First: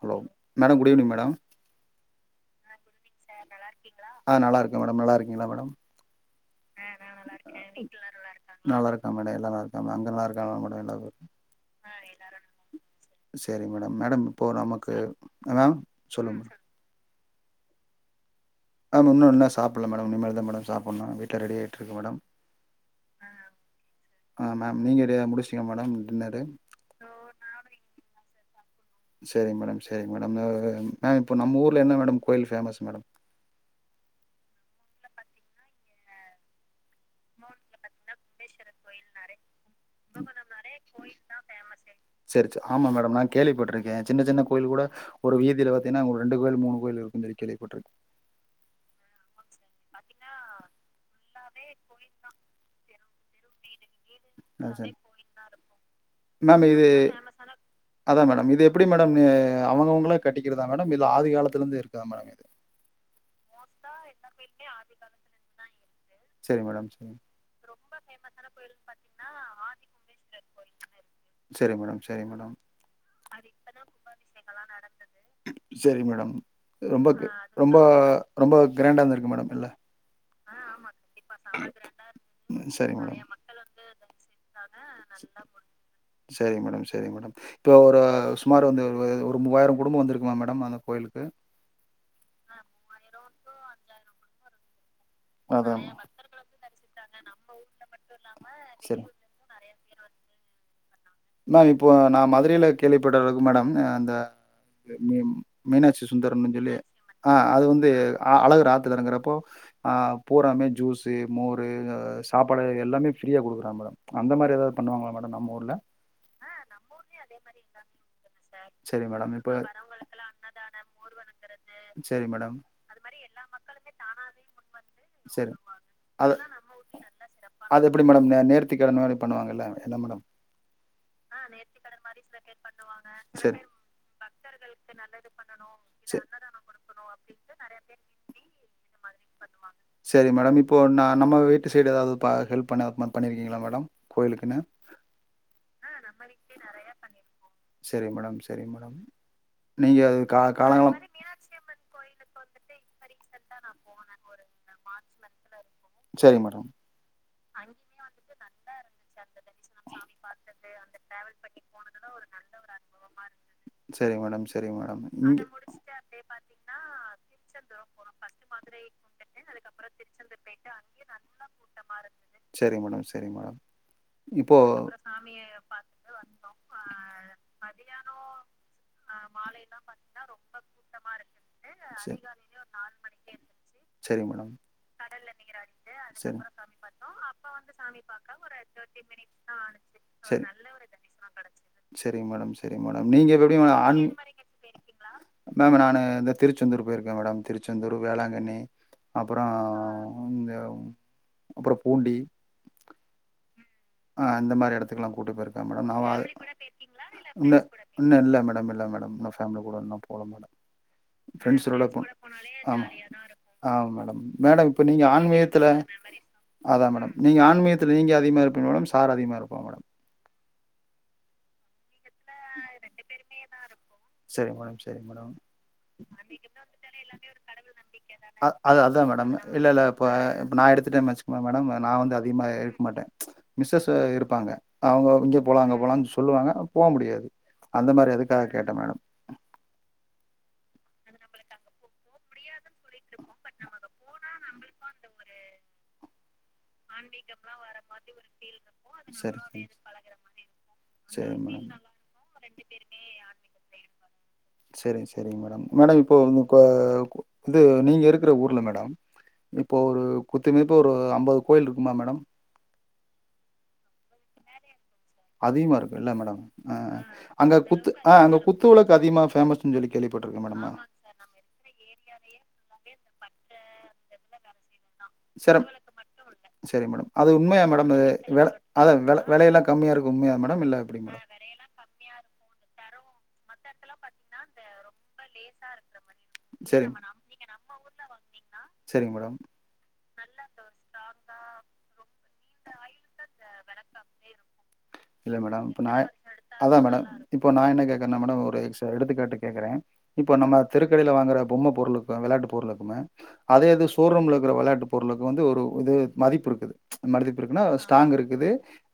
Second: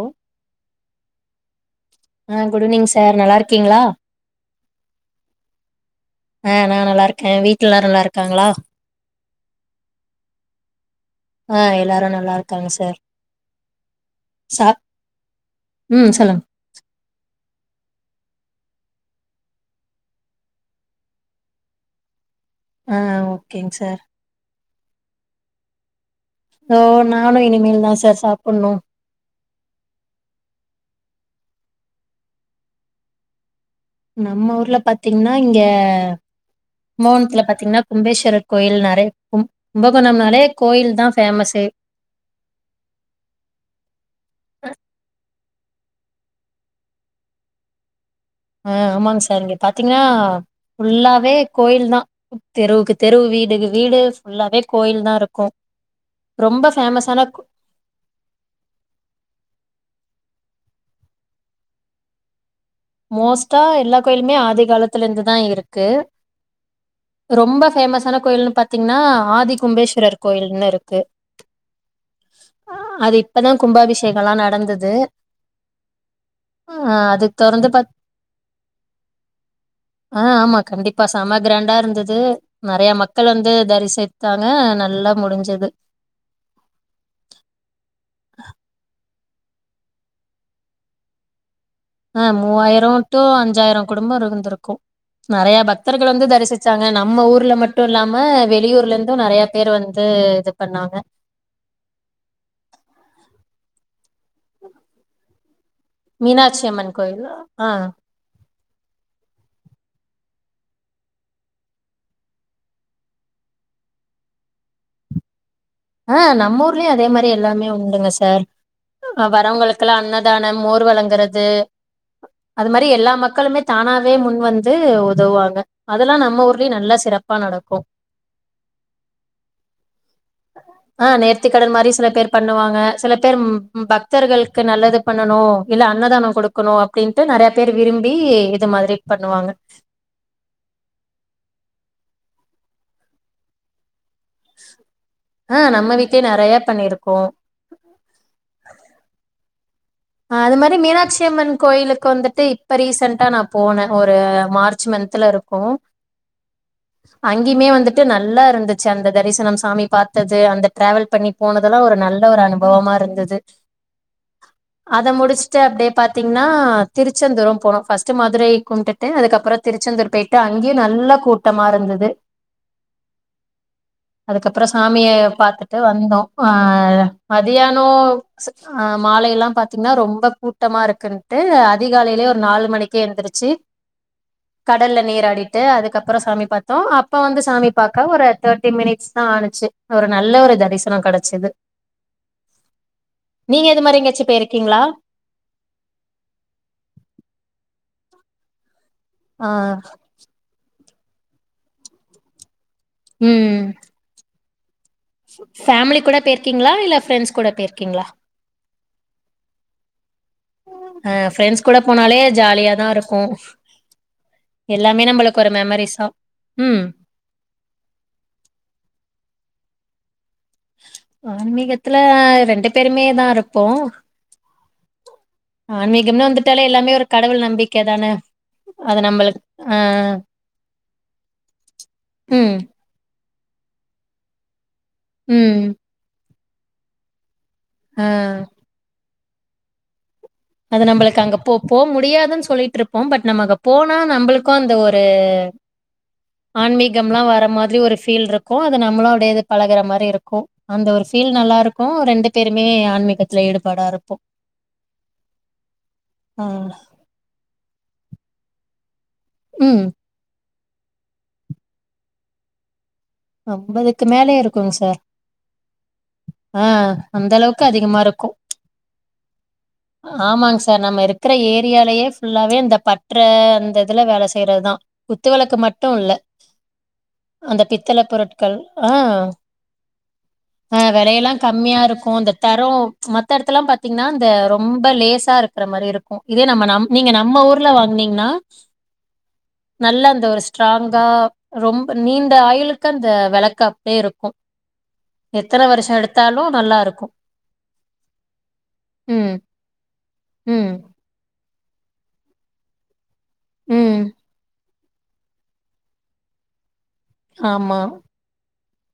Hello madam good evening madam ஆ good evening ஆ நல்லாருக்கே மேடம் நல்லாருக்கீங்ளா மேடம் ஆ நா நல்லா இருக்கே வீட்ல எல்லாரு நல்லா இருக்காங்களா நல்லாருக்கா மேடொ எல்லா நல்லாருக் மே அங்க‌ நல்லாருக்காங்ளா மேடோ எல்லா பேரு ஆ எல்லாரு நல்லாருக்காங்க சார் சேரிங் மேடம் மேடம் இப்போ சா நமக்கு எதா ம் சொல்லுங் சொல்லுங்க மேடம் நா இன்னு இன்னு சாப்புல மேடம் இனிமல் தா மேடம் சாப்புனு வீட்ல ரெடியாட்ருக்கு மேடம் ஆ ஓகேங் சார் ஆ மேம் நீங்க ரெடியா முடிச்ட்டீங்ளா மேடம் டின்னரு ஓ நானும் இனிமேல் தான் சார் சாப்பிடணும் சரிங்க மேடம் சரிங்க மேடம் மேம் இப்போ நம்ம ஊரில் என்ன மேடம் கோயில் ஃபேமஸ் மேடம் நம்ம ஊர்ல பாத்தீங்கன்னா இங்க கும்பகோணத்துல பாத்தீங்கன்னா கும்பேஸ்வரர் கோயில் நிறையஇருக்கும் கும்பகோணம்னாலே கோயில் தான் ஃபேமசே சரி சரி ஆமா மேடம் நான் கேள்விப்பட்டுட் ருக்கேன் சின்ன சின்ன கோயில் கூட ஒரு வீதியில பாத்தீங்கன்னாங்க ரெண்டு கோயில் மூணு கோயில் இருக்கும் தான் கேவிப்பப்பட்டிருக்கு ஆஹ் ஆமாங்க சார் இங்க பாத்தீங்கன்னா ஃபுல்லாவே கோயில் தான் தெருவுக்கு தெருவு வீடுக்கு வீடு ஃபுல்லாவே கோயில் தான் இருக்கும் ரொம்ப மேம் இது ஃபேமஸான கோ அதான் மேடம் இது எப்படி மேடம் நீ அவங்கவுங்களே கட்டிக்கிறதா மேடம் இதுல ஆதி காலத்துல இருந்தே இருக்கா மேடம் இது மோஸ்டா எல்லா கோயிலுமே ஆதி காலத்துல இருந்து தான் இருக்கு சரி மேடம் சரி ரொம்ப ஃபேமஸான கோயில்னு பாத்தீங்ன்னா ஆதிகும்பேஸ்வரர் கோயில்னு இர்கு சரி மேடம் சரி மேடம் அது இப்பதா கும்பாபிஷேகல்லா நடந்தது சரி மேடம் ஆ ரொம்ப அது தொறந்து ரொம்பொ பாத் ரொம்போ கிராண்டாருந்தருக்கு மேடம் இல்ல ஆ ஆமா கண்டிப்பா செம கிராண்டாருந் தது ம். நெறய சரி கிராண்ட். மேடம். மக்கள் வந்து தரிசித்தாங்க நல்லா முடிஞ்சிது சரிங் மேடம் சரிங்க மேடம் இப்போ ஒரு சுமார் வந்து ஒரு மூவாயிரோ குடும்பம் வந்திருக்குமா மேடம் அந்த கோயிலுக்கு ஆ மூவாயிர டு அஞ்சாயிர குடும்பம் இருந்திருக்கு நறையா அதான். பக்தர்கள் வந்து தரிசிச்சாங்க நம்ம ஊர்ல மட்டுல்லாம சரி. வெளியூர்லருந்தும் நறையா பேரு வந்து இது பண்ணாங்க மேம் இப்போ நான் மதுரைல கேள்விப்படறது மேடம் அந்த ம மீனாட்சி சுந்தரம் னு மீனாட்சி சொல்லி அம்மன் கோயில் ஆ அது வந்து ஆ அழகர் ஆத்தலறங்குறப்போ ஆ பூராமே ஜூஸு மோரு எ சாப்பாடு எல்லாமே ஃப்ரீயா குடுக்குறாங்க மேடம் அந்த மாரி ஏதாது பண்ணுவாங்களா மேடம் நம்ம ஊர்ல ஆ நம்ம ஊர்லயு அதே மாரி எல்லாமே உண்டுங்க சார் சரி அ மேடம் இப்ப வரவங்களுக்கெல்லா அன்னதான மோர் வழங்குறது சரிங் மேடம் அது மாரி எல்லா மக்களுமே தானாவே முன் வந்து சரி உதவுவாங்க அதெல்லா அது நம்ம ஊர்லயு நல்லா சிறப்பா அது நடக்கும் எப்டி மேடம் நே நேர்த்தி கடன் மாரி பண்ணுவாங்கல்ல என்ன மேடம் ஆ நேர்த்திக்கடன் மாரி சில பேர் பண்ணுவாங்க சில பேர் சரி ம் பக் தர்களுக்கு நல்லது பண்ணணு இல்ல ச அன்னதான கொடுக்கணு அப்படின்டு நெறையா பேர் விரும்பி இது மாதிரி பண்ணுவாங்க சரி மேடம் இப்போ நா நம்ம வீட்டு சைடு ஏதாது பா ஹெல்ப் பண்த பண்ணியிருக்கீங்களா மேடம் கோயிலுக்குன்னு ஆ நம்ம வீட்லயு நறையா பண்ணிருக்கோ சரி மேடம் சரி மேடம் நீங்க அ கா அது மாரி காலங்காலம் மினாட்சியம்மன் கோயிலுக்கு வந்துட்டு இப்ப ரீசண்டா நா போனே ஒரு மார்ச் மன்த்லருக்கும் சரி மேடம் அங்கிமே வந்துட்டு நல்லாருந்துச்சு அந்த தரிசனோ சாமி பாத் தது அந்த டிரவல் பண்ணி போனதெல்லா ஒரு நல்ல ஒரு அனுபவமாருந்தது சரிங் மேடம் சரி அத முடிச்சுட்டு அப்டியே பாத்தீங்கன்னா திருச்செந்தூரும் போனோ ஃபர்ஸ்ட்ட மதுரை கும்பிட் டு அதுக்கப்புறோ திருச்செந்தூர் போயிட்டு அங்கயு நல்ல கூட்டமாருந்தது சரிங் மேடம் சரி அதுக்கப்பறோ சாமிய பாத்துட்டு வந்தோ ஆ மதியானோ ச அ மாலைல பாத்தீங்கன்னா ரொம்ப கூட்டமா இருக்குன்ட்டு சரி அதிகாலைலே ஒரு நாலு மணிக்கி ஏந்திருச்சி சரிங் மேடம் கடல்ல நீராடிட் டு அதுக்கப்பறோ சரி சாமி பாத்தோ அதுக்கப்புறம் அப்ப வந்து சாமி பாக்க ஒரு தேர்ட்டி மினிட்ஸ் தா ஆனுச்சு ஒரு நல்ல சரி ஒரு தரிசனோ கெடச்சது சரிங் மேடம் சரிங் மேடம் நீங்க எப்டி மேடம் ஆன் எங்கச்சி பேய்ருக்கீங்ளா மேம் நா இந்த திருச்செந்தூர் போயிருக்கே மேடம் திருச்செந்தூர் வேளாங்கண்ணி அப்பறோ ஆ இந்த அப்பறோ பூண்டி ம் ம் ஆ இந்த மாரி எடத்துக்லா கூட்டு போயிருக்க மேடம் நா ஃபேமிலி கூட போயிருக்கீங்களா இல்ல ஃப்ரெண்ட்ஸ் கூட இல்ல போயிருக்கீங்களா இல்லல்ல மேடம் இல்ல மேடம் பேமில கூடனா போல மேடம் ஆ அ ஃப்ரெண்ட்ஸ் கூட போனாலே ஜாலியாதா இருக்கு ஆம் மேடம் மேடம் இப்போ எல்லாமே நீங்க நம்மளுக்கு ஒரு ஆன்மீகத்துல மெமரிஸா ம் அதா மேடம் நீங்க ஆன்மீகத்ல நீங்க அதிகமா இருப்பிங்களாடம் சார் அதிகமா இருப்பா மேடம் ஆன்மீகத்துல ரெண்டு பேருமே தா இருப்போ சரிங்க மேடம் சரிங் மேடம் ஆன்மீகம்னு ஆன்மீகம் வந்துட்டாலே எல்லாமே ஒரு கடவுள் நம்பிக்க தான அ அது அதுதா மேடம் நம்மளுக்கு இல்ல ஆ இல்ல இப்போ இப்போ நா எடுத்துட்டே வச்சுக்கோங்க மேடம் நா வந்து அதிகமா ம் இருக்கமாட்டே மிஸ்ஸஸ் இருப்பாங்க அவங்க இங்க ம் போலா அங்க போலானு சொல்லுவாங்க போ முடியாது அந்த ஆ மாரி எதுக்காக கேட்ட மேடம் அது நம்மளுக்கு அங்க போ போ முடியாதுனு சொல்லிட்ருப்போம் பட் நம்ம அங்க போனா நம்மளு க் அந்த ஒரு ஆன்மீகம்லா வர மாதிரி ஒரு ஃபீல் இருக்கு அது சரி நம்மளோடையே சரி பழகுற மாரி இருக்கு அந்த ஒரு ஃபீல் சேரி மேடம் நல்லாருக்கு ரெண்டு பேருமே ஆன்மீகத்துல ஈடுபாடா இருப்போ சேரி சேரிங்க மேடம் மேடம் இப்போ ஆ வந்து நீங்க இருக்குற ஊர்ல மேடம் இப்போ ம் ஒரு குத்துமதிப்பா ஒரு அம்பது கோயில் இருக்குமா மேடம் அம்பதுக்கு மேலே இருக்குங்க சார் அதிகமா இருக்குல்ல மேடம் ஆ அந்த அங்க அளவுக்கு குத்து அதிகமா ஆ இருக்கு அங்க குத்து வெளக்கு அதிகமா பேமஸ்னு சொல்லி கேள்விப்பட்டுருக்கே மேடம் இருக்ற ஏரியாலேயே ஃபுல்லாவே இந்த பட்ற அந்த இதுல வேல செய்றதுதா குத்துவெளக்கு சேரி மட்டு இல்ல அந்த அத பித் வெல அதா வெல வெலயெல்லா கம்மியா இருக்கு உண்மயா மேடம் ஆ இல்ல எப்டி மேடம் வெலையெல்லா கம்மியா இருக்கு அந்த தரோ மத்த எடத்தல்லா பாத்தீங்கன்னா இந்த ரொம்ப லேசா இருக்ற மாரி இருக் கு இதே நம் நீங்க நம்ம ஊர்ல வாங்னீங்கன்னா செரிங் மேடம் நல்லா அந்த ஒரு ஸ்ட்ராங்கா ரொம்ப நீண்ட ஆயுலுக்கு அந்த வெளக்கு அப்டியே இருக்கு இல்ல மேடம் எத்தன இப்ப வருஷ நா எடுத்தாலு அதா நல்லா மேடம் இருக்கு இப்போ நா என்ன கேக்கறனா மேடம் ஒரு எக்ஸ் எடுத்துக்காட்டு ம் கேக்கற இப்போ நம்ம ம் தெருக்கடையில வாங்கற பொம்ம பொருளுக்கு வெளாட்டு பொருளுக்குமே அதே அது ம் ஷோரூம்லகிற வெளாட்டு பொருளுக்கு வந்து ஒரு இது மதிப்பு இருக்குது மதிப்பு இருக்குன்னா ஆமா ஸ்ட்ராங் இருக்குது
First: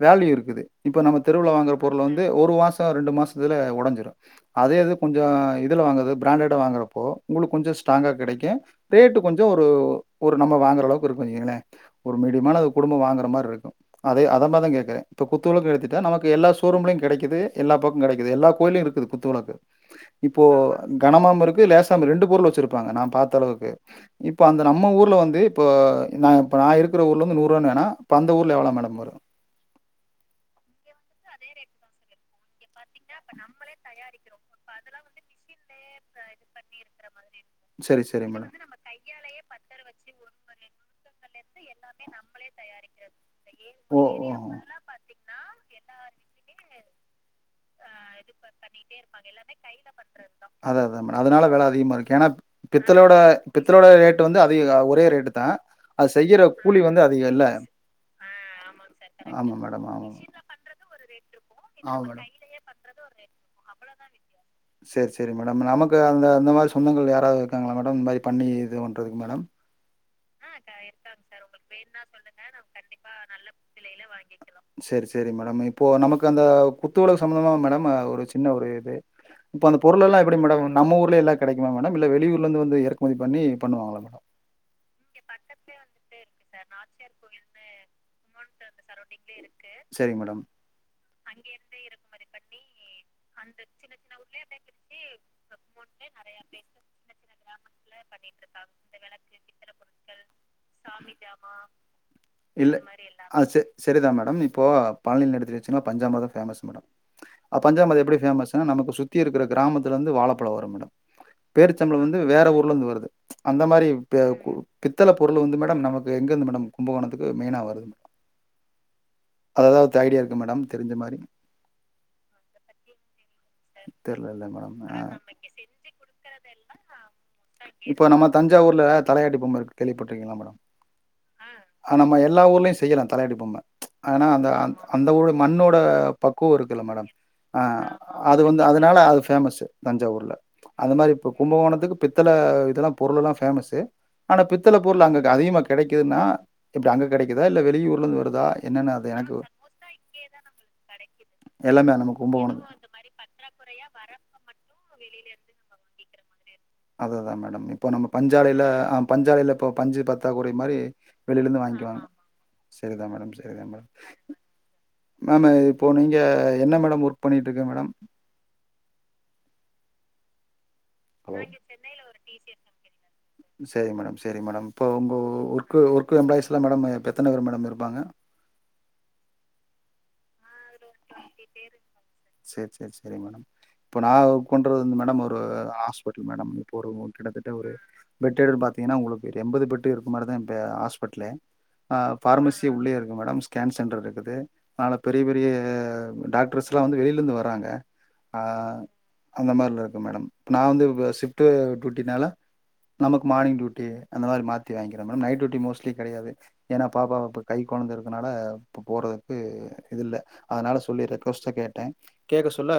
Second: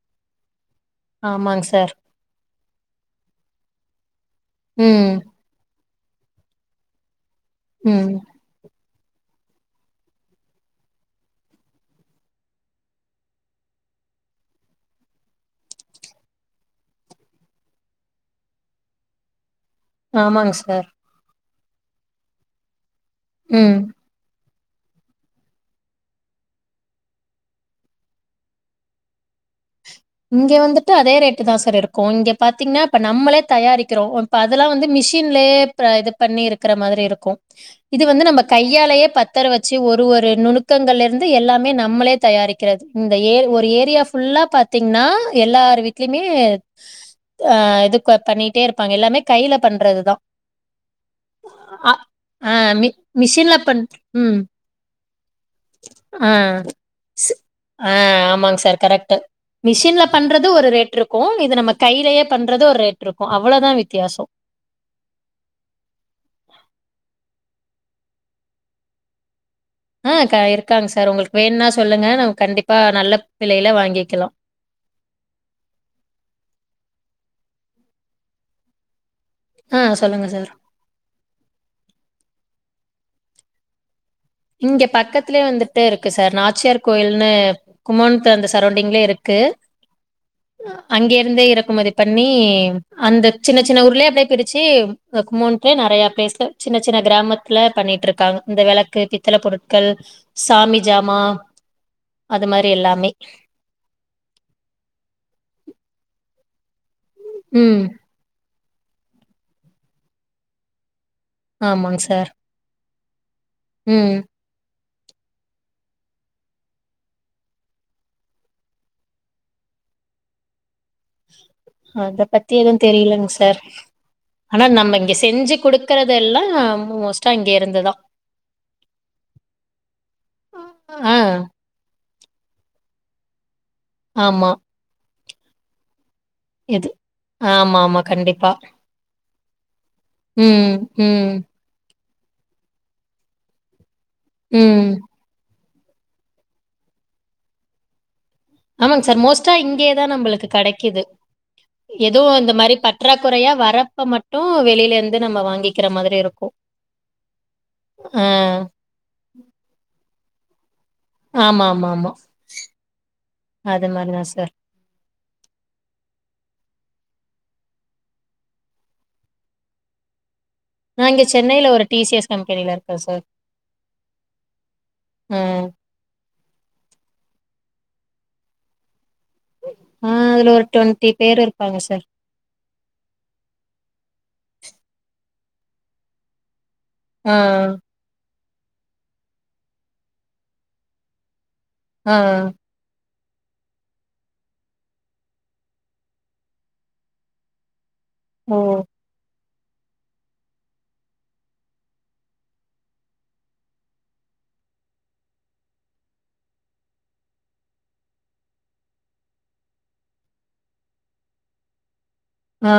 வேல்யூ இருக்குது இப்ப நம்ம தெருவுல ஆமாங் வாங்கற சார் பொருள வந்து ஒரு மாசம் ரெண்டு மாசத்துல ஒடஞ்சிரு அதே இது ம் கொஞ்சோ இதுல வாங்கறது பிராண்டடா வாங்கறப்போ உங்களுக்கு கொஞ்சோ ஸ்ட்ராங்கா ம் கெடைக்கும் ரேட்டு கொஞ்சோ ஒரு ஒரு நம்ம வாங்கற அளவுக்கு இருக்கு வைங்கள ஒரு மீடியமான குடும்பம் வாங்கற மாரி இருக்கும் அதே அத மாறி தா கேக்கற இப்ப குத்துவெளக்கு எடுத்திட்டா நமக்கு எல்லா ஷோரூம்லயு கெடைக்குது எல்லா பக்கு கெடைக்குது எல்லா கோயிலயு இருக்குது குத்துவெளக்கு இப்போ ஆமாங் சார் கனமாம இருக்கு லேசா ரெண்டு பொருள் வச்சிருப்பாங்க நா பாத்த அளவுக்கு ம் இப்போ அந்த நம்ம ஊர்ல வந்து இப்போ நா இப்ப நா இருக்கற ஊர்ல வந்து நூறுவானானா இப்ப அந்த ஊர்ல எவ்ளோ மேடம் வரும் இங்க வந்துட்டு அதே ரேட்டு தா சார் இருக்கும் இங்க பாத்தீங்கன்னா இப்ப நம்மளே தயாரிக்கிறோ ஒன் பாத் அதல்லா வந்து மிஷின்லே இது பண்ணி இருக்கற மாதிரி இருக்கும் சரி இது வந்து சரி நம்ம மேடம் கையாலேயே பத் தர வச்சி ஒரு ஒரு நுணுக்கங்களருந்து எல்லாமே நம்மளே தயாரி க்கிறது இந்த ஏர் ஒரு ஏரியா ஓ ஓ ஃபுல்லா ஓ. பாத் தீங்ன்னா எல்லார் வீட்லயுமே ஆ இது க பண்ணி அதா அதா மேடம் அதனால வெல ஆ அதிகமா இருக்கு ஏன்னா ப் ஆ மி பித்தளயோட மிஷின்ல பித் பண் தளயோட ரேட்டு வந்து ம் அதிக ஒரே ரேட்டு தா அது ஆ செய்யற கூலி வந்து அதிக ஸ் இல்ல ஆ ஆமாங் சார் கரெட்டு ஆமா மேடம் மிஷின்ல ஆமா பண்றது ஒரு ரேட் இருக்கும் இது நம்ம ஆமா கையிலேயே மேடம் பண்றது ஒரு ரேட் இருக்கும் அவ்ளோதா வித்தியாசம் சேர் சேரி மேடம் நமக்கு அந்த அந்த மாரி சொந்தங்கள் யாராவது இருக்காங்களா மேடம் இந்த மாரி பண்ணி இது பண்றதுக்கு மேடம் ஆ க இருக்காங்க சார் உங்களுக்கு வேணுனா சொல்லுங்க நம்ம கண்டிப்பா நல்ல வெலையில வாங்கிக்கிலா சேரி சேரி மேடம் இப்போ நமக்கு அந்த குத்துவெளக்கு சம்மந்தமா மேடம் ஒரு சின்ன ஒரு இது இப்போ அந்த ஆ பொருளெல்லா சொல்லுங்க எப்டி சார் மேடம் நம்ம ஊர்லே எல்லா கெடைக்குமா மேடம் இல்ல வெளியூர்ல இருந்து வந்து எறக்குமதி பண்ணி பண்ணுவாங்களா மேடம் இங்க பக்கத்திலே வந்துட்டு இருக்கு சார் நாச்சியார் கோயில்ன்னு குமண்த்து அந்த சரோண்டிங்லே இருக்கு சேரிங்க மேடம் அங்கே இருந்தே இறக்குமதி பண்ணி அந்த சின்ன சின்ன ஊர்லே அப்டே கெடச்சி கும்மோன்க்கே நறையா பிளேஸ்ல சின்ன சின்ன கிராம த்தில பண்ணிட்டுருக்காங்க இந்த வெளக்கு பி த்தல பொருட்கள் சாமி ஜாமா அது மாரி எல்லாமே செ செரிதா மேடம் இப்போ பழனில எடுத்து வச்சிங்கனா பஞ்சாமிர்தோ பேமஸ் மேடம் ம் பஞ்சாமி எப்டி ஃபேமஸ்னா நமக்கு சுத்திருக்கிற கிராமத்துல வந்து வாழப்பழம் வரு மேடம் பேர்ச்சம்பளோ ஆமாங் வந்து சார். வேற ஊர்லருந்து வருது அந்த மாரி ம். பே கு பித்தள பொருள் வந்து மேடம் நமக்கு எங்கிருந்து மேடம் கும்பகோணத்துக்கு மெயினா வருது அத தவத்த ஐடியா இருக்கா மேடம் தெரிஞ்சமாரி அத பத்தி எதுவு தெரியலங்க சார் தெர்லல்ல ஆனா மேடம் நம்ம இங்க செஞ்சி கொடுக்கறதெல்லா மோஸ்ட்டா இங்க இருந்துதா இப்ப நம்ம தஞ்சாவூர்ல தலையாட்டி பொம்ம இருக்கு கேள்விப்பட்டுருக்கீங்களா மேடம் ஆ ஆ நம்ம எல்லா ஊர்லயு செய்யலா தலையாட்டி பொம்ம ஆனா அந்த ஆமா. அந் அந்த ஊர் மண்ணோட பக்குவோ இருக்கு இல்ல இது மேடம் ஆமாமா ஆ அது கண்டிப்பா. வந்து அதனால அது பேமஸு தஞ்சாவூர்ல ம், அந்த மாரி இப்ப ம், கு கும்பகோனத்துக்கு பித்தள இதெல்லா பொருளல்லா பேமஸு ஆன பித்தள ம். பொருள் அங்க அதிகமா கெடைக்குதுன்னா எப்டி அங்க கெடைக்குதா இல்ல வெளியூர்ல இருந்து வர்தா ஆமாங் சார் மோஸ்டா இங்கேதா நம்பளுக்கு கெடைக்குது எல்லாமே நம்ம எதுவு இந்த கும்பகோணம் மாரி பற் றாக்குறையா வரப்ப மட்டு வெளிலருந்து நம்ம வாங்கிக்கிற மாதிரி இருக்கும் அதுதா மேடம் இப்போ நம்ம ஆ பஞ்சாலையில அ பஞ்சாலையில இப்போ பஞ்சு பத்தா குறை மாரி வெளிலந்து வாய்ன்குவாங் ஆமாமாமா. சரிதா மேடம் சரிதா அது மேடம் மாரி தான் சார். மேம் இப்போ நீங்க என்ன மேடம் ஒர்க் பண்ணிட்டுருக்க மேடம் நா இங்க ஹலோ சென்னைல ஒரு டி சி எஸ் கம்பெனில இருக்கே சார் சேரி மேடம் சேரி மேடம் இப்போ ஒங்க ஆ. ஒர்க்கு ஒர்க்கு எம்ப்ளாய்ஸ்லா மேடம் இப்ப எத்தன பேர் மேடம் இருப்பாங்க ம் இதுல ஒரு டுவென்ட்டி பேர் இருப்பாங்க சார் சேர் சேர் சேரிங்மா இப்ப நா ஒர்க் பண்றது வந்து மேடம் ஒரு ஹாஸ்பிட்டல் மேடம் இப்ப ஒரு ஆ, கிட்டத்தட்ட ஒரு பெட் எதிர் பாத்தீங்கன்னா உங்ளுக்கு எம்பது பெட்டுருக்கு மாரிதா இப்ப ஹாஸ்பிட்லே அ ஆ. பார்மசி உள்ளேயேருக்கு மேடம் ஸ்கேன் சென்டர்ருக்குது அனால பெரிய பெரிய அ டாக்டர்ஸ்ல்லா வந்து வெளிலந்து வராங்க ஆ ஓ! அந்த மாரிலருக்குது மேடம் இப்போ நா வந்து இப்ப ஷிஃப்ட்டு டியூட்டினால நமக்கு மார்னிங் டியூட்டி அந்த மாரி மாத்தி வாய்ன்க்றே மேடம் நைட் டூட்டி மோஸ்ட்லி கெடயாது ஏனா பாப்பா இப்போ கை கொழந்த இருக்கனால இப்ப போறதுக்கு இது இல்ல அதனால சொல்லிறது ரெக்வஸ்ட்டா கேட்டே கேக்க ஆ சொல்ல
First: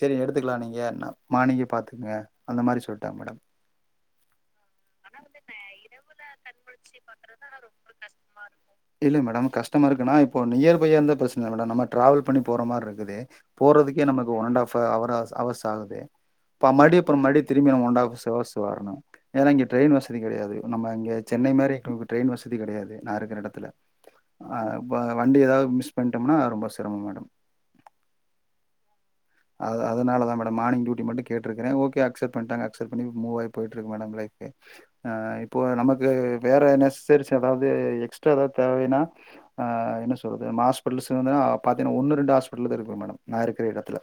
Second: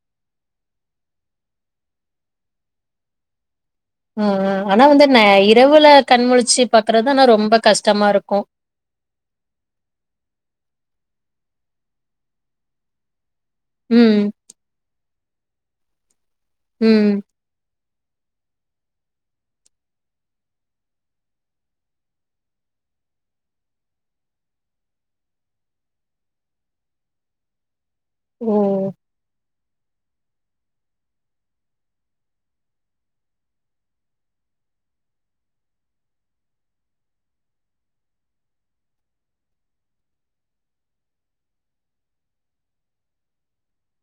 சேரி எடுத்துக்லா நீங்க மார்னிங்கே பாத்துக்குங்க அந்த மாரி சொல்ட்டாங்க மேடம் அ அ ஆனா வந்து ந இரவுல கண்முழிச்சு பாக்குறது ஆனா ரொம்ப கஷ்டமாருக்கு இல்லக மேடம் கஷ்டமாருக்குன்னா இப்போ நியர் பையா இருந்த பிரச்சன இல்ல மேடம் நம்ம டிராவல் பண்ணி போறமாருக்குது போறதுக்கே ம், நமக்கு one and half hours hours of ப மறுடி ம், அப்றோ மறுடி திரும்பி நம்ம ஒன்டாஃப்ஸ் அவர்ஸ் வர்ணு ஏன்னா இங்க ட்ரெயின் வசதி கெடயாது நம்ம இங்க சென்னை மாரி நமக்கு ட்ரெயின் வசதி கெடயாது நா இருக்ற எடத்துல அ வ வண்டி ஏதாவது மிஸ் பண்ட்டோம்னா ரொம்ப சிரமம் மேடம் ஓ அது அதனாலாதா மேடம் மார்னிங் டியூட்டி மட்டு கேட்டுருக்றே ஓகே அக்ஸப்ட் பண்ட்டாங்க அக்ஸப்ட் பண்ணி மூவாயி போயிட்ருக்கு மேடம் லைஃபு அ இப்போ நமக்கு வேற நெசசரிஸ் ஏதாவது எக்ஸ்ட்ரா எதாவது தேவைன்னா அ என்ன சொல்றது மா ஹாஸ்ப்ல்ஸு வந்துனா பாத்தீங்னா ஒன்னு ரெண்டு ஹாஸ்பிட்டுல்தாருக்குது மேடம் நா இருக்ற எடத்துல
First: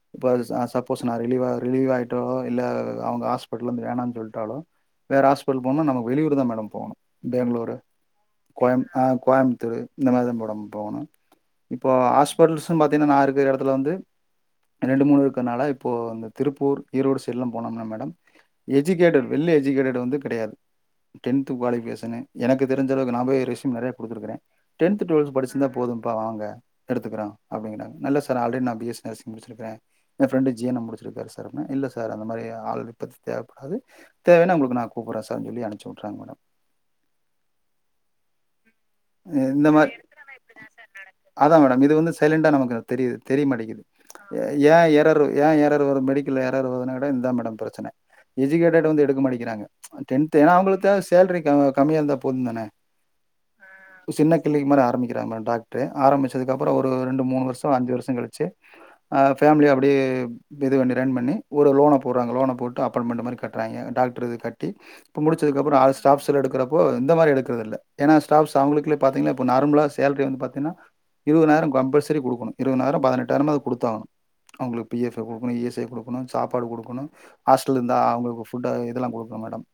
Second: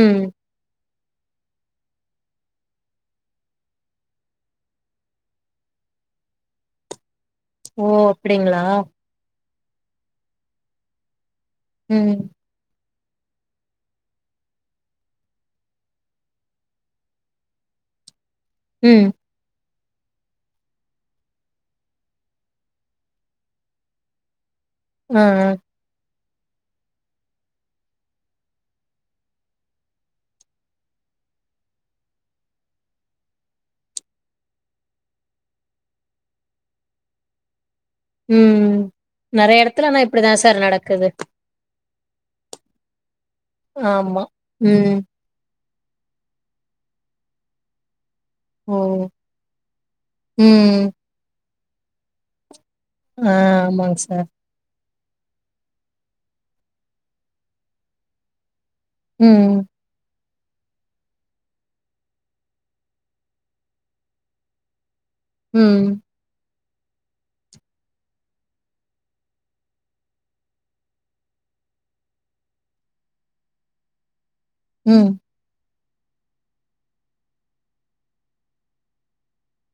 ம், இப்ப அது ச சப்போஸ் நா ரிலீவா ரிலீவாயிட்டாலோ இல்ல அவங்க ஹாஸ்பிட்ல்லருந்து வேணானு சொல்ட்டாலோ வேற ஹாஸ்பிடல் போணுனா நம்ம வெளியூர்தா மேடம் போணு பேங்ளூர் ஓ! அப்டிங்களா? கோயம் அ கோயம்புத்தூரு இந்த மாரிதா மேடம் போணு இப்போ ம், ஹாஸ் பிட்டஸ்ஸு பாத்தீனா நா இருக்குற எடத் துல வந்து ரெண்டு மூணு இருக்கனால இப்போ அந்த திருப்பூர் ஈரோடு சைட்லா போனோம்னா மேடம் ம், எஜிகேட்டட் வெல் எஜிகேட்டட் வந்து கெடயாது டென்த் குவாலிஃபிகேஷனு எனக்கு தெரிஞ்சளவுக்கு நா போய் ரெஸ்யூம் நறைய குடுத்துருக்குறே டென்த் ஆ, டுவெல்த் ஆ, படிச்சிருந்தா போதும்ப்பா வாங்க எடுத்துக்குறோ அப்டிங்றாங்க நல்ல ஸ்கூ சார் ஆல்ரெடி நா பிஎஸ்னஸ் முடிச்சுருக்கே ஏ ஃப்ரெண்டு ஜீ எம் நம்பர் வச்சிருக்காரு சார் அப்டினா இல்ல சார் அந்த மாரி ஆள் இப்ப தேவப்படாது தேவனா உங்ளுக்கு நா கூப்புற சார்னு சொல்லி அனுப்ச்சு வுட்றாங்க மேடம் ம் நறைய எடத்துல ஆனா இப்டிதா சார் நடக்குது அதா மேடம் இது வந்து சைலண்டா நமக்கு தெரியுது தெரியமாட்டேக்குது ஆமா. ஏ ம், எரர் ஏ எரர் வரு மெடிக்கல்ல எரர் வருதுனாவோட இதா மேடம் பிரச்சன ஓ! எஜிகேட்டடட் வந்து எடுக்க மாட்டேக்கிறாக டென்த் ஏனா ம், அவுங்ளுக்கு தேவ சேல்ரி க கம்மியா இருந்தா போது தானே ஆ ஆமாங் ஒரு சின்ன க்ளினிக் மாரி ஆரம்பிக்கிறாங்க மேடம் டாக்ட்ரு ஆரம்பிச்சதுக்கப்றோ ஒரு ரெண்டு மூணு வருஷோ அஞ்சு வருஷோ கழுச்சு ஆ ம், ஃபேம்லி அப்டியே இதுபண்ணி ரன் பண்ணி ஒரு லோன போட்றாங்க லோன போட்டு அப்பார்ட்மெண்ட் மாரி கட்டுறாங்கே டாக்டர் இது கட்டி இப்ப முடிச்சதுக்கப்புறோ ம், அத ஸ்டாஃப்ஸுலா எடுக்குறப்போ இந்த மாரி எடுக்கறதில்ல ஏனாஸ் ஸடாப்ஸ் அவுங்களுக்குள்ளே பாத்தீங்னா இப்போ நார்முலா சேல்ரி வந்து பாத்தினா இருவுதுனாய்ரோ கம்பல்சரி குடுக்குணு இருவுதுனாய்ரோ பதினெட்டாய்ரோமாது குடுத்தாகனு அவுங்ளுக் பி ம். எஃபவு இ எஸ் ஜ ய குடுக்குணு சாப்பாடு குடுக்குணு ஹாஸ்டல்ல இர்ந்தா அவுங்குளுக்கு ஃபுட்ட இதெல்லா குடுக்குணு மேடம்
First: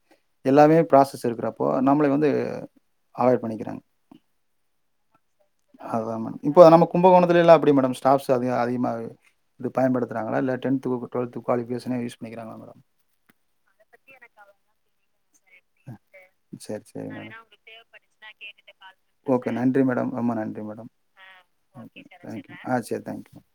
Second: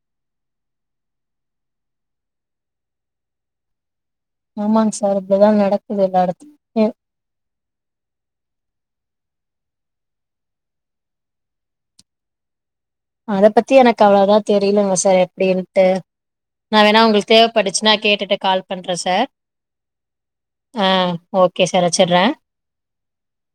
எல்லாமே ப்ராசஸ் இருக்கிறப்போ நம்ள வந்து அவாய்ட் பண்ணிக்கிறாங்க ஆமாங் சார் அப்டிதா நடக்குது எல்லா எடத்துல் கும்பகோணத்துலலா எப்டி மேடம் ஸ்டாஃப்ஸு அதிக அதிகமாகு இது பயன்படுத்துறாங்களா இல்ல டென்த்துகபு டொல்த்து குவாலிபிகேஷனே யூஸ் பண்ணிகிறாங்ளா மேடம் அத பத்தி எனக்கு அவ்ளவா தெரிலங்க சார் எப்டின்ட்டு நா சரி வேணா சரி உங்களுக் மேடம் தேவப்பட்டுச்சுனா கேட்டுட்டு கால் பண்ற சார் ஓகே நன்றி மேடம் ரொம்ப ஆ ஓ கே சார் வச்சிட்ற அ சேரி தேங்க் யூ மா